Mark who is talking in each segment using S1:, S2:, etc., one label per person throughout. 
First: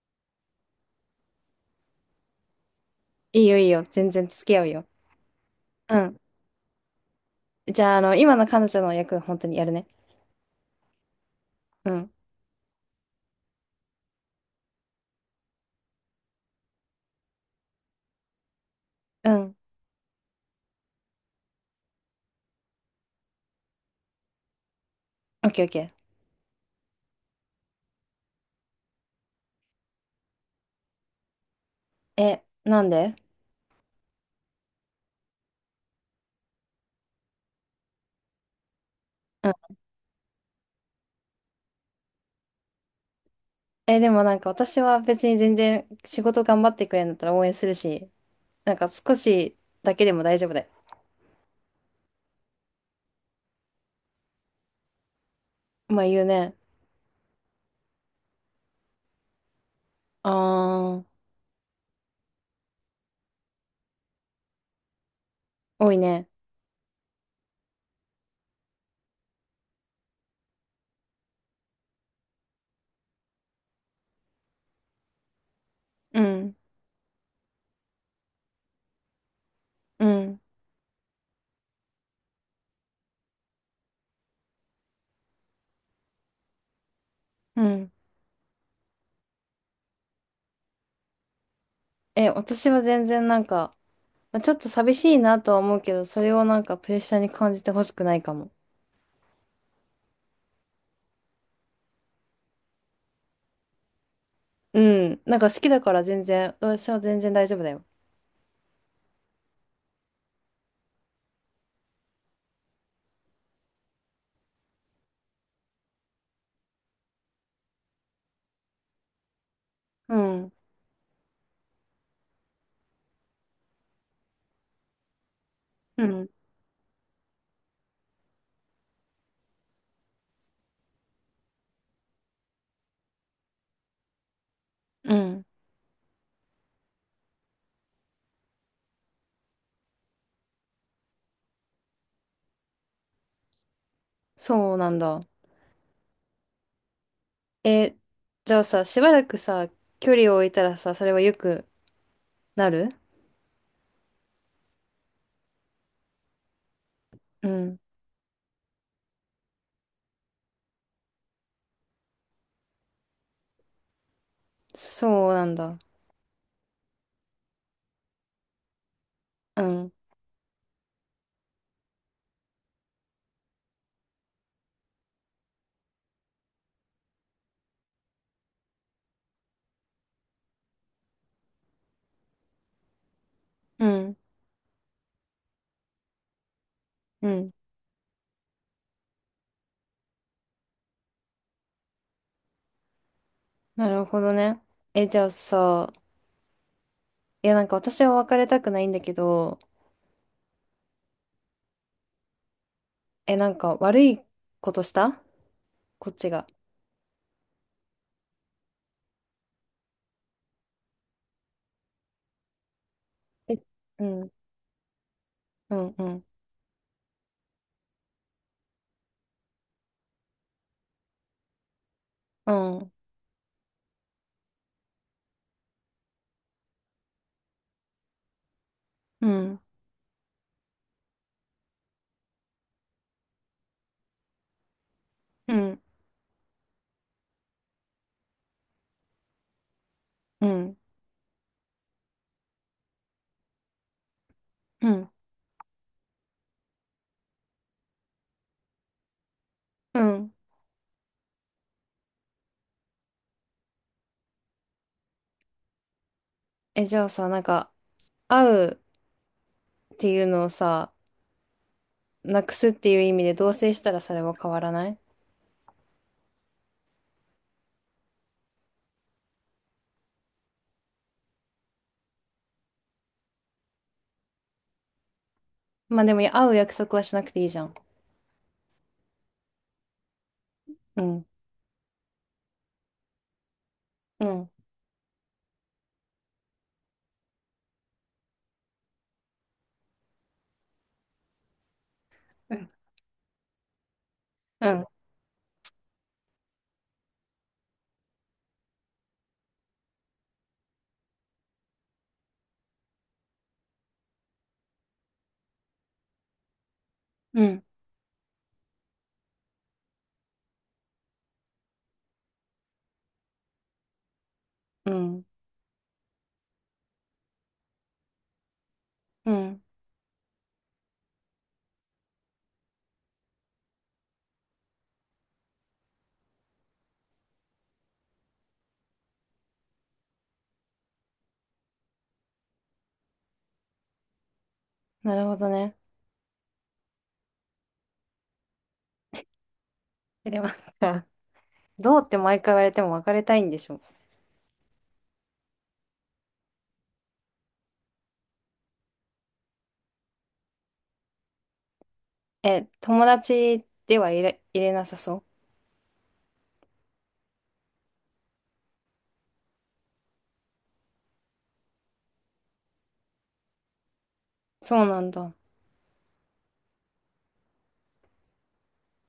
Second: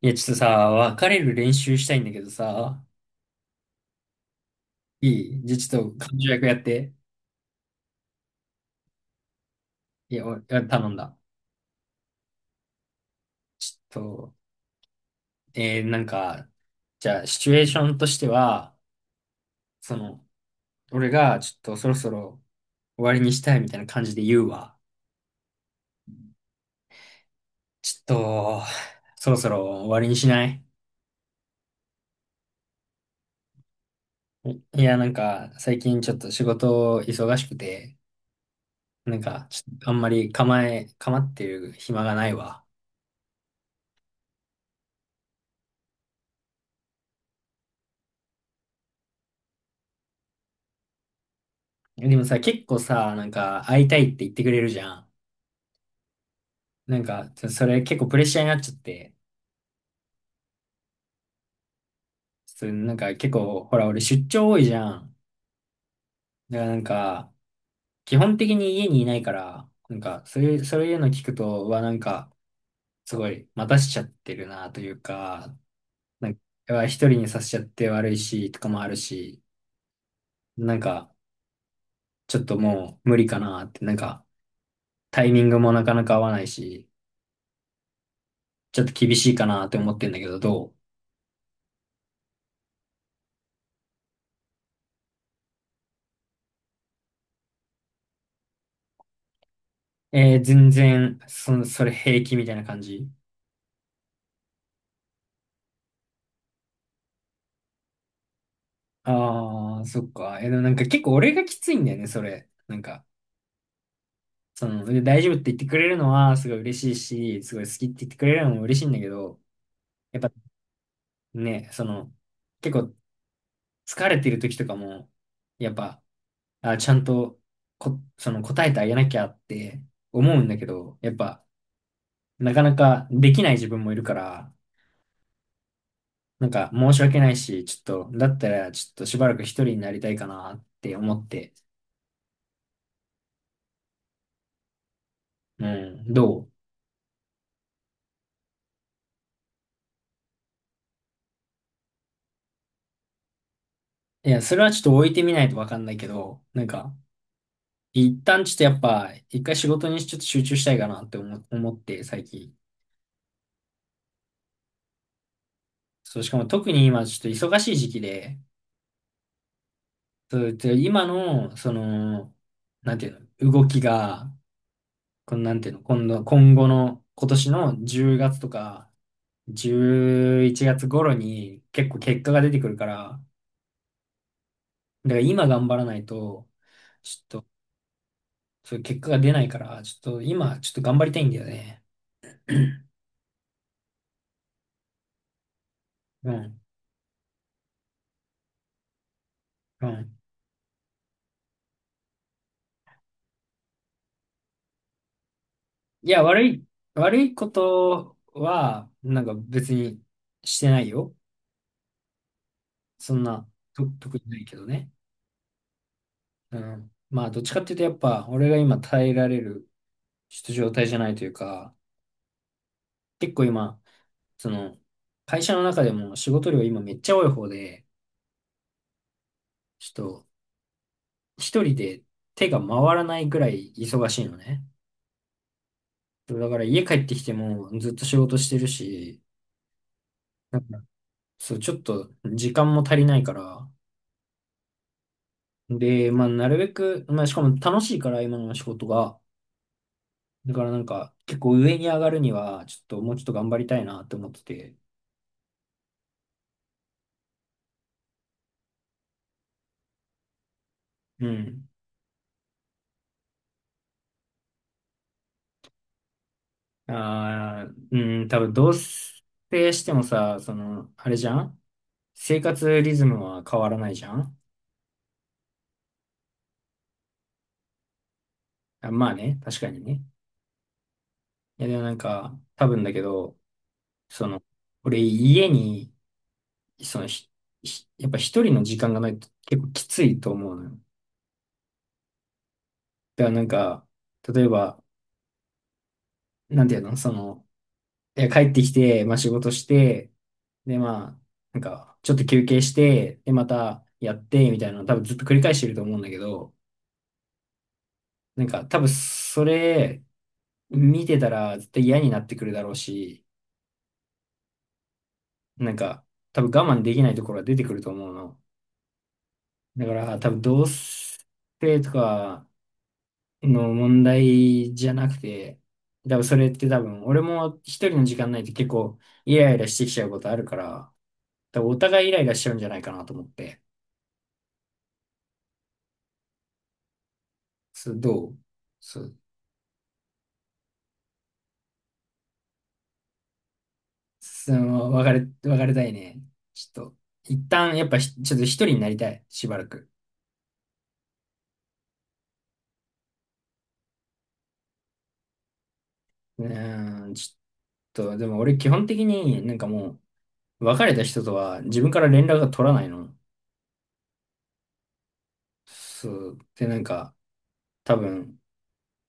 S1: いや、ちょっとさ、別れる練習したいんだけどさ、
S2: いいよいいよ。全然付き合うよ。
S1: いいじゃあちょっ
S2: う
S1: と、彼
S2: ん。
S1: 女役やって。
S2: じゃあ、今の彼女の役、本当にやるね。
S1: いや、お頼んだ。
S2: うん。
S1: ちょっと、えー、なんか、じゃあ、シチュエーションとしては、
S2: うん。
S1: その、俺が、ちょっと、そろそろ終わりにしたいみたいな感じで言うわ。
S2: オッケーオッケ
S1: ちょっと、そろそろ終わりにしない？
S2: ー。え、なんで？
S1: いや、なんか、最近ちょっと仕事忙しくて、なんか、
S2: う
S1: ち
S2: ん。
S1: ょっとあんまり構ってる暇がないわ。
S2: え、でもなんか私は別に全然仕事頑張ってくれるんだったら応援するし、なんか少しだけでも大丈夫だよ。
S1: でもさ、結構さ、なんか、会いたいって言ってくれるじゃん。
S2: まあ言うね。
S1: なんか、ちょそれ結構プレッシャーになっちゃって、
S2: あー、
S1: ちょっとなんか結構、ほら、俺出張多いじゃん。
S2: 多いね。
S1: だからなんか、基本的に家にいないから、なんか、そういうの聞くと、はなんか、すごい、待たしちゃってるなというか、
S2: う
S1: なんか、
S2: ん。
S1: うわ一人にさせちゃって悪いし、とかもあるし、
S2: うん。
S1: なんか、ちょっともう無理かなって、なんか、タイミングもなかなか合わないし、
S2: うん。
S1: ちょっと厳しいかなって思ってんだけど、どう
S2: え、私は全然まあ、ちょっと寂しいなとは思うけど、それをなんかプレッシャーに感じてほしくないかも。
S1: えー、全然、それ平気みたいな感じ？
S2: うん。なんか好きだから全然、私は全然大丈夫だよ。
S1: ああ、そっか。え、でもなんか結構俺がきついんだよね、それ。なんか、その、で大丈夫って言ってくれるのはすごい嬉しいし、すごい好きって言ってくれるのも嬉しいんだけど、
S2: う
S1: やっぱ
S2: ん。
S1: ね、その、結構疲れてる時とかも、やっぱ、
S2: うん、
S1: あ、ちゃんとその答えてあげなきゃって思うんだけど、やっぱ、なかなかできない自分もいるから、
S2: うん。
S1: なんか申し訳ないし、ちょっと、だったらちょっとしばらく一人になりたいかなって思って、
S2: そうなんだ。
S1: うん、どう？
S2: え、じゃあさ、しばらくさ、距離を置いたらさ、それはよくなる？
S1: いや、それはちょっと置いてみないとわかんないけど、なんか、
S2: うん。
S1: 一旦ちょっとやっぱ、一回仕事にちょっと集中したいかなって思って、最近。
S2: そうなんだ。
S1: そう、しかも特に今ちょっと忙しい時期で、
S2: うん。
S1: そう、で今の、その、なんていうの、動きが、このなんていうの、今度、今後の、今年の10月とか、11月頃に結構結果が出てくるから、
S2: うん。
S1: だから今頑張らないと、
S2: うん。
S1: そういう結果が出ないから、ちょっと今、ちょっと頑張りたいんだよね。
S2: なるほどね。え、じゃあさ、
S1: うん。
S2: いやなんか私は別れたくないんだけど、
S1: うん。
S2: え、なんか悪いことした
S1: い
S2: こっ
S1: や、
S2: ち
S1: 悪
S2: が。
S1: い、悪いことは、なんか別にしてないよ。そんな、
S2: え、
S1: と、
S2: う
S1: 特に
S2: ん。
S1: ないけどね。
S2: うん。うん。
S1: うん。まあ、どっちかっていうと、やっぱ、俺が今耐えられる、ちょっと状態じゃないというか、
S2: うん。
S1: 結構今、その、会社の中でも仕事量今めっちゃ多い方で、
S2: うん。
S1: ちょっと、一人で手が回らないぐらい忙しいのね。
S2: うん。
S1: そうだから家帰ってきてもずっと仕事してるし、
S2: う
S1: なん
S2: ん。
S1: か、そう、ちょっと時間も足りないから、
S2: うん。
S1: で、まあ、なるべく、まあ、しかも楽しいから、今の仕事が。
S2: うん。
S1: だからなんか、結構上に上がるには、ちょっともうちょっと頑張りたいなって思ってて。
S2: え、じゃあさ、なんか、会うっていうのをさ、
S1: うん。
S2: なくすっていう意味で同棲したらそれは変わらない？
S1: ああ、うん、多分同棲してもさ、その、あれじゃん、生活リズムは変わらないじゃん。
S2: まあでも会う約束はしなくていいじゃん。
S1: あ、まあね、確かにね。
S2: うん。
S1: いや、でもなんか、多分だけど、
S2: う
S1: その、
S2: ん。
S1: 俺家に、その、ひ、ひやっぱ一人の時間がないと結構きついと思うのよ。
S2: うん。
S1: だからなんか、例え
S2: う
S1: ば、
S2: ん。
S1: なんていうのその、え帰ってきて、まあ仕事して、で、まあ、なんか、ちょっと休憩して、で、またやって、みたいなの多分ずっと繰り返してると思うんだけど、
S2: うん。
S1: なんか多分それ見てたら絶対嫌になってくるだろうし、
S2: うん。
S1: なんか多分我慢できないところが出てくると思うの。
S2: うん。
S1: だから多分同性とかの問題じゃなくて、多分それって多分俺も一人の時間ないと結構イライラしてきちゃうことあるから、多分お互いイライラしちゃうんじゃないかなと思って。
S2: なるほどね。
S1: そう、どう？そう、
S2: え、でもなんか、どうって毎回言われても別れたいんでしょ。
S1: その、別れたいね。ちょっと、一旦、やっぱひ、ちょっと一人になりたい、しばらく。
S2: え、友達では入れ、入れなさそ
S1: うーん、ちょっと、でも俺基本的になんかもう、別れた人とは自分から連絡が取らないの。
S2: う。そうなんだ。
S1: そう、で、なんか、多分、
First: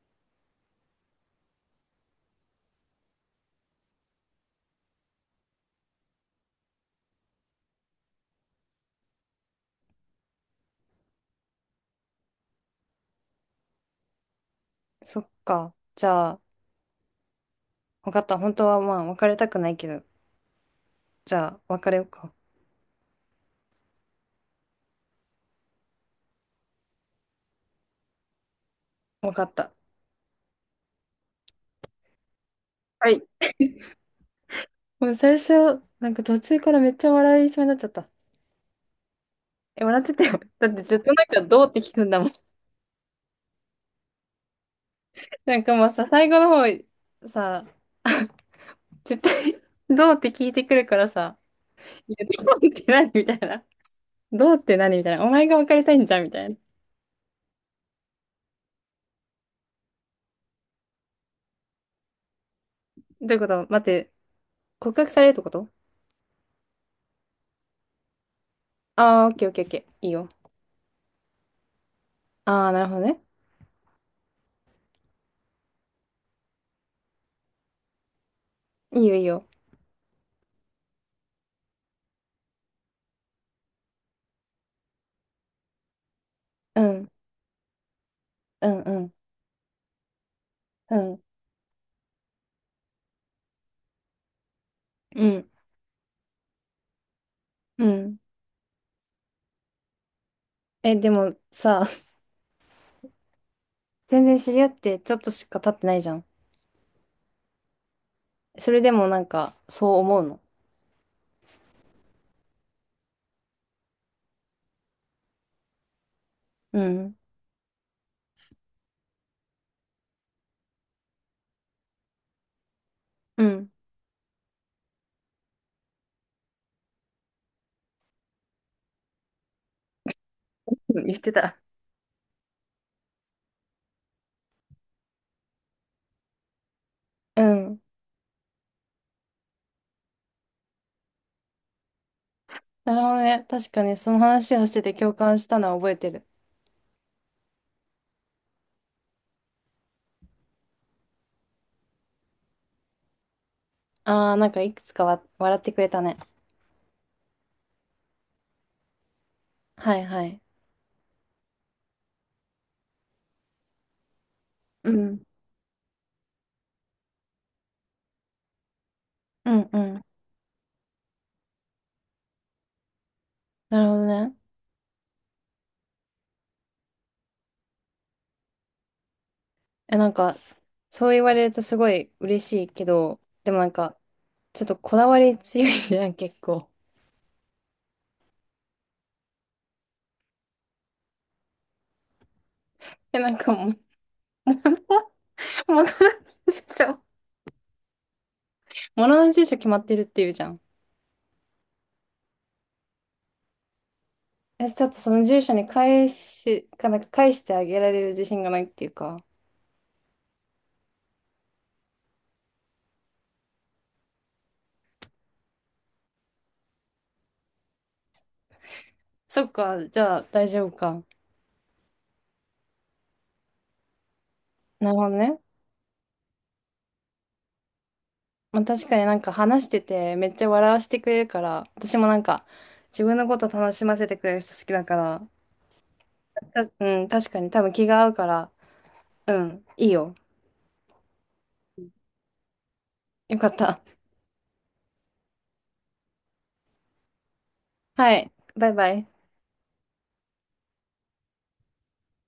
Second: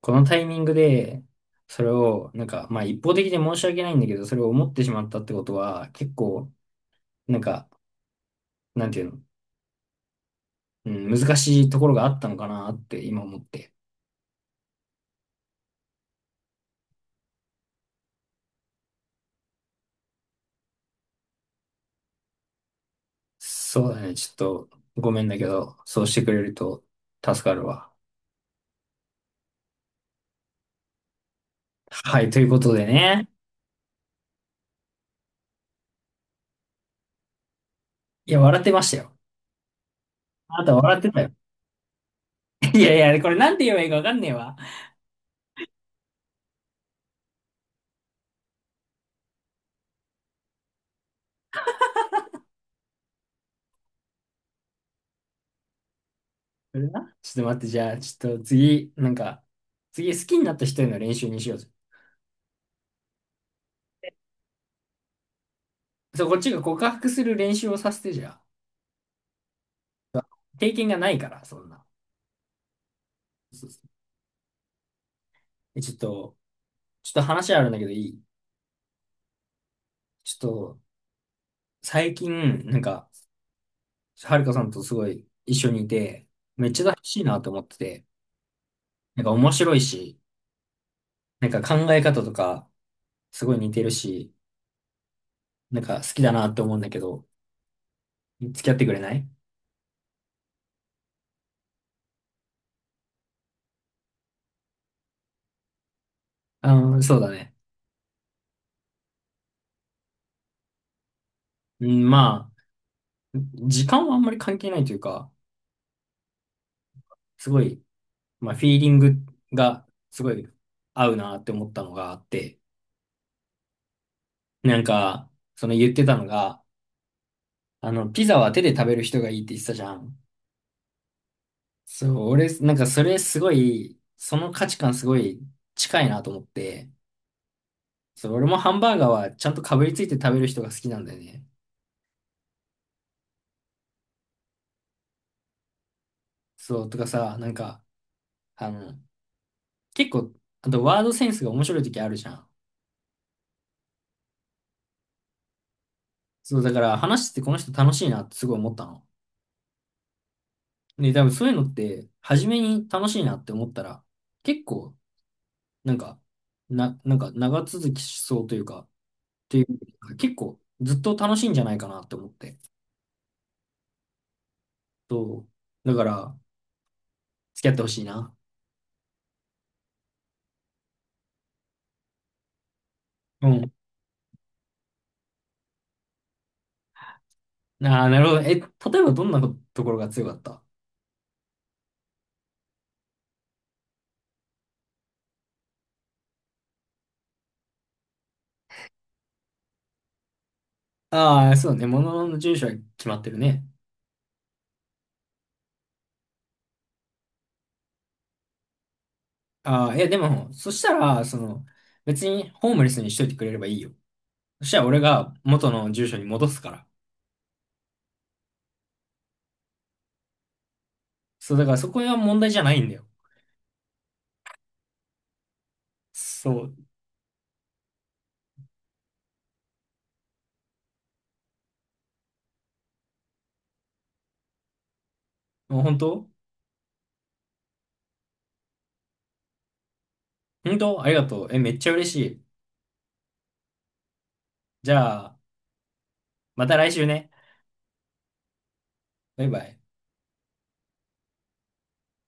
S1: このタイミングで、それを、なんか、まあ一方的で申し訳ないんだけど、それを思ってしまったってことは、結構、なんか、なんていうの、うん、難しいところがあったのかなって今思って。
S2: そっか。じゃあ、わかった。本当はまあ別れたくないけど、じゃあ別れようか。
S1: そうだね。ちょっと、ごめんだけど、そうしてくれると助かるわ。
S2: わかった。
S1: はい、ということで
S2: はい。
S1: ね。
S2: もう最初、なんか途中からめっちゃ笑いそうになっちゃった。
S1: いや、笑ってましたよ。
S2: え、笑ってたよ。
S1: あな
S2: だ
S1: た
S2: ってず
S1: 笑
S2: っ
S1: って
S2: と
S1: た
S2: なん
S1: よ。
S2: かどうって聞くんだもん。
S1: いやいや、これなんて言えばいいかわかんねえわ。
S2: なんかもうさ、最後の方、さ、絶対 どうって聞いてくるからさ、いや、どうって何みたいな。どうって何みたいな。お前が別れたいんじゃんみたいな。
S1: これな。ちょっと待って、じゃあ、ちょっと次、なんか、次好きになった人への練習にしようぜ。
S2: どういうこと待って、告白されるってこと？
S1: そう、こっちが告白する練習をさせてじゃ
S2: ああー、オッケーオッケーオッケー。いい
S1: あ。
S2: よ。
S1: 経験がないから、そんな。
S2: ああ、なるほどね。
S1: そうそう。え、ちょっと、ちょっと話あるんだけどいい？
S2: いいよいいよ。
S1: ちょっと、最近、なんか、はるかさんとすごい一緒にいて、
S2: う
S1: 嬉
S2: ん、
S1: しいなと思ってて、
S2: うん、うん、
S1: なんか面白いし、
S2: うん、
S1: なんか考え方とかすごい似てるし、
S2: うん、
S1: なんか好きだなって思うんだけど、
S2: うん。
S1: 付き合ってくれない？
S2: え、でもさ、全然知り合ってちょっとしか経ってないじゃん。
S1: あー、そうだね。
S2: それでもなんか、そう思うの？
S1: うん、まあ、時間はあんまり関係ないというか、
S2: うん、
S1: すごい、まあ、フィーリングがすごい合うなって思ったのがあって、
S2: うん。
S1: なんか、その言ってたのが、あの、ピザは手で食べる人がいいって言ってたじゃん。
S2: 言ってた。
S1: そう、俺、なんかそれすごい、その価値観すごい近いなと思って、
S2: うん。
S1: そう、俺もハンバーガーはちゃんとかぶりついて食べる人が好きなんだよね。
S2: なるほどね。確かにその話をしてて共感したのは覚えてる。
S1: そう、とかさ、なんか、あの、結構、あとワードセンスが面白い時あるじゃん。
S2: ああ、なんかいくつかわ笑ってくれたね。
S1: そう、だから話しててこの人楽しいなってすごい思ったの。
S2: はいはい。
S1: で、多分そういうのって、初めに楽しいなって思ったら、結
S2: う
S1: 構、
S2: ん。
S1: なんか、なんか長続きしそうというか、っ
S2: う
S1: てい
S2: んう
S1: う
S2: ん。
S1: か、結構ずっと楽しいんじゃないかなって思って。
S2: なるほどね。
S1: そう。だから、付き合ってほしいな。
S2: え、なんか、そう言われるとすごい嬉しいけど、
S1: う
S2: でもな
S1: ん。
S2: んか、ちょっとこだわり強いじゃん、結構。
S1: ああ、なるほど。え、例えばどんなところが強かった？
S2: え、なんかもう、物の住所、物の住所決まってるっていうじゃん。
S1: ああー、そうね。ものの住所は決まってるね。
S2: え、ちょっとその住所に返し、かなんか返してあげられる自信がないっていうか。
S1: ああ、いやでも、そしたら、その、別にホームレスにしといてくれればいいよ。そしたら俺が元の住所に戻すから。
S2: そっか、じゃあ大丈夫か。
S1: そう、だからそこは問題じゃないんだよ。
S2: なるほどね。
S1: そう。
S2: まあ、確かになんか話しててめっちゃ笑わせてくれるから、私もなんか自分のこと楽しませてくれる人好きだから、
S1: もう本当、
S2: た、うん、確かに多分気が合うから、うん、いいよ。
S1: 本当ありがとう。え、めっちゃ嬉しい。
S2: よかった。
S1: じゃあ、また来週ね。
S2: はい、バイバイ。
S1: バイバイ。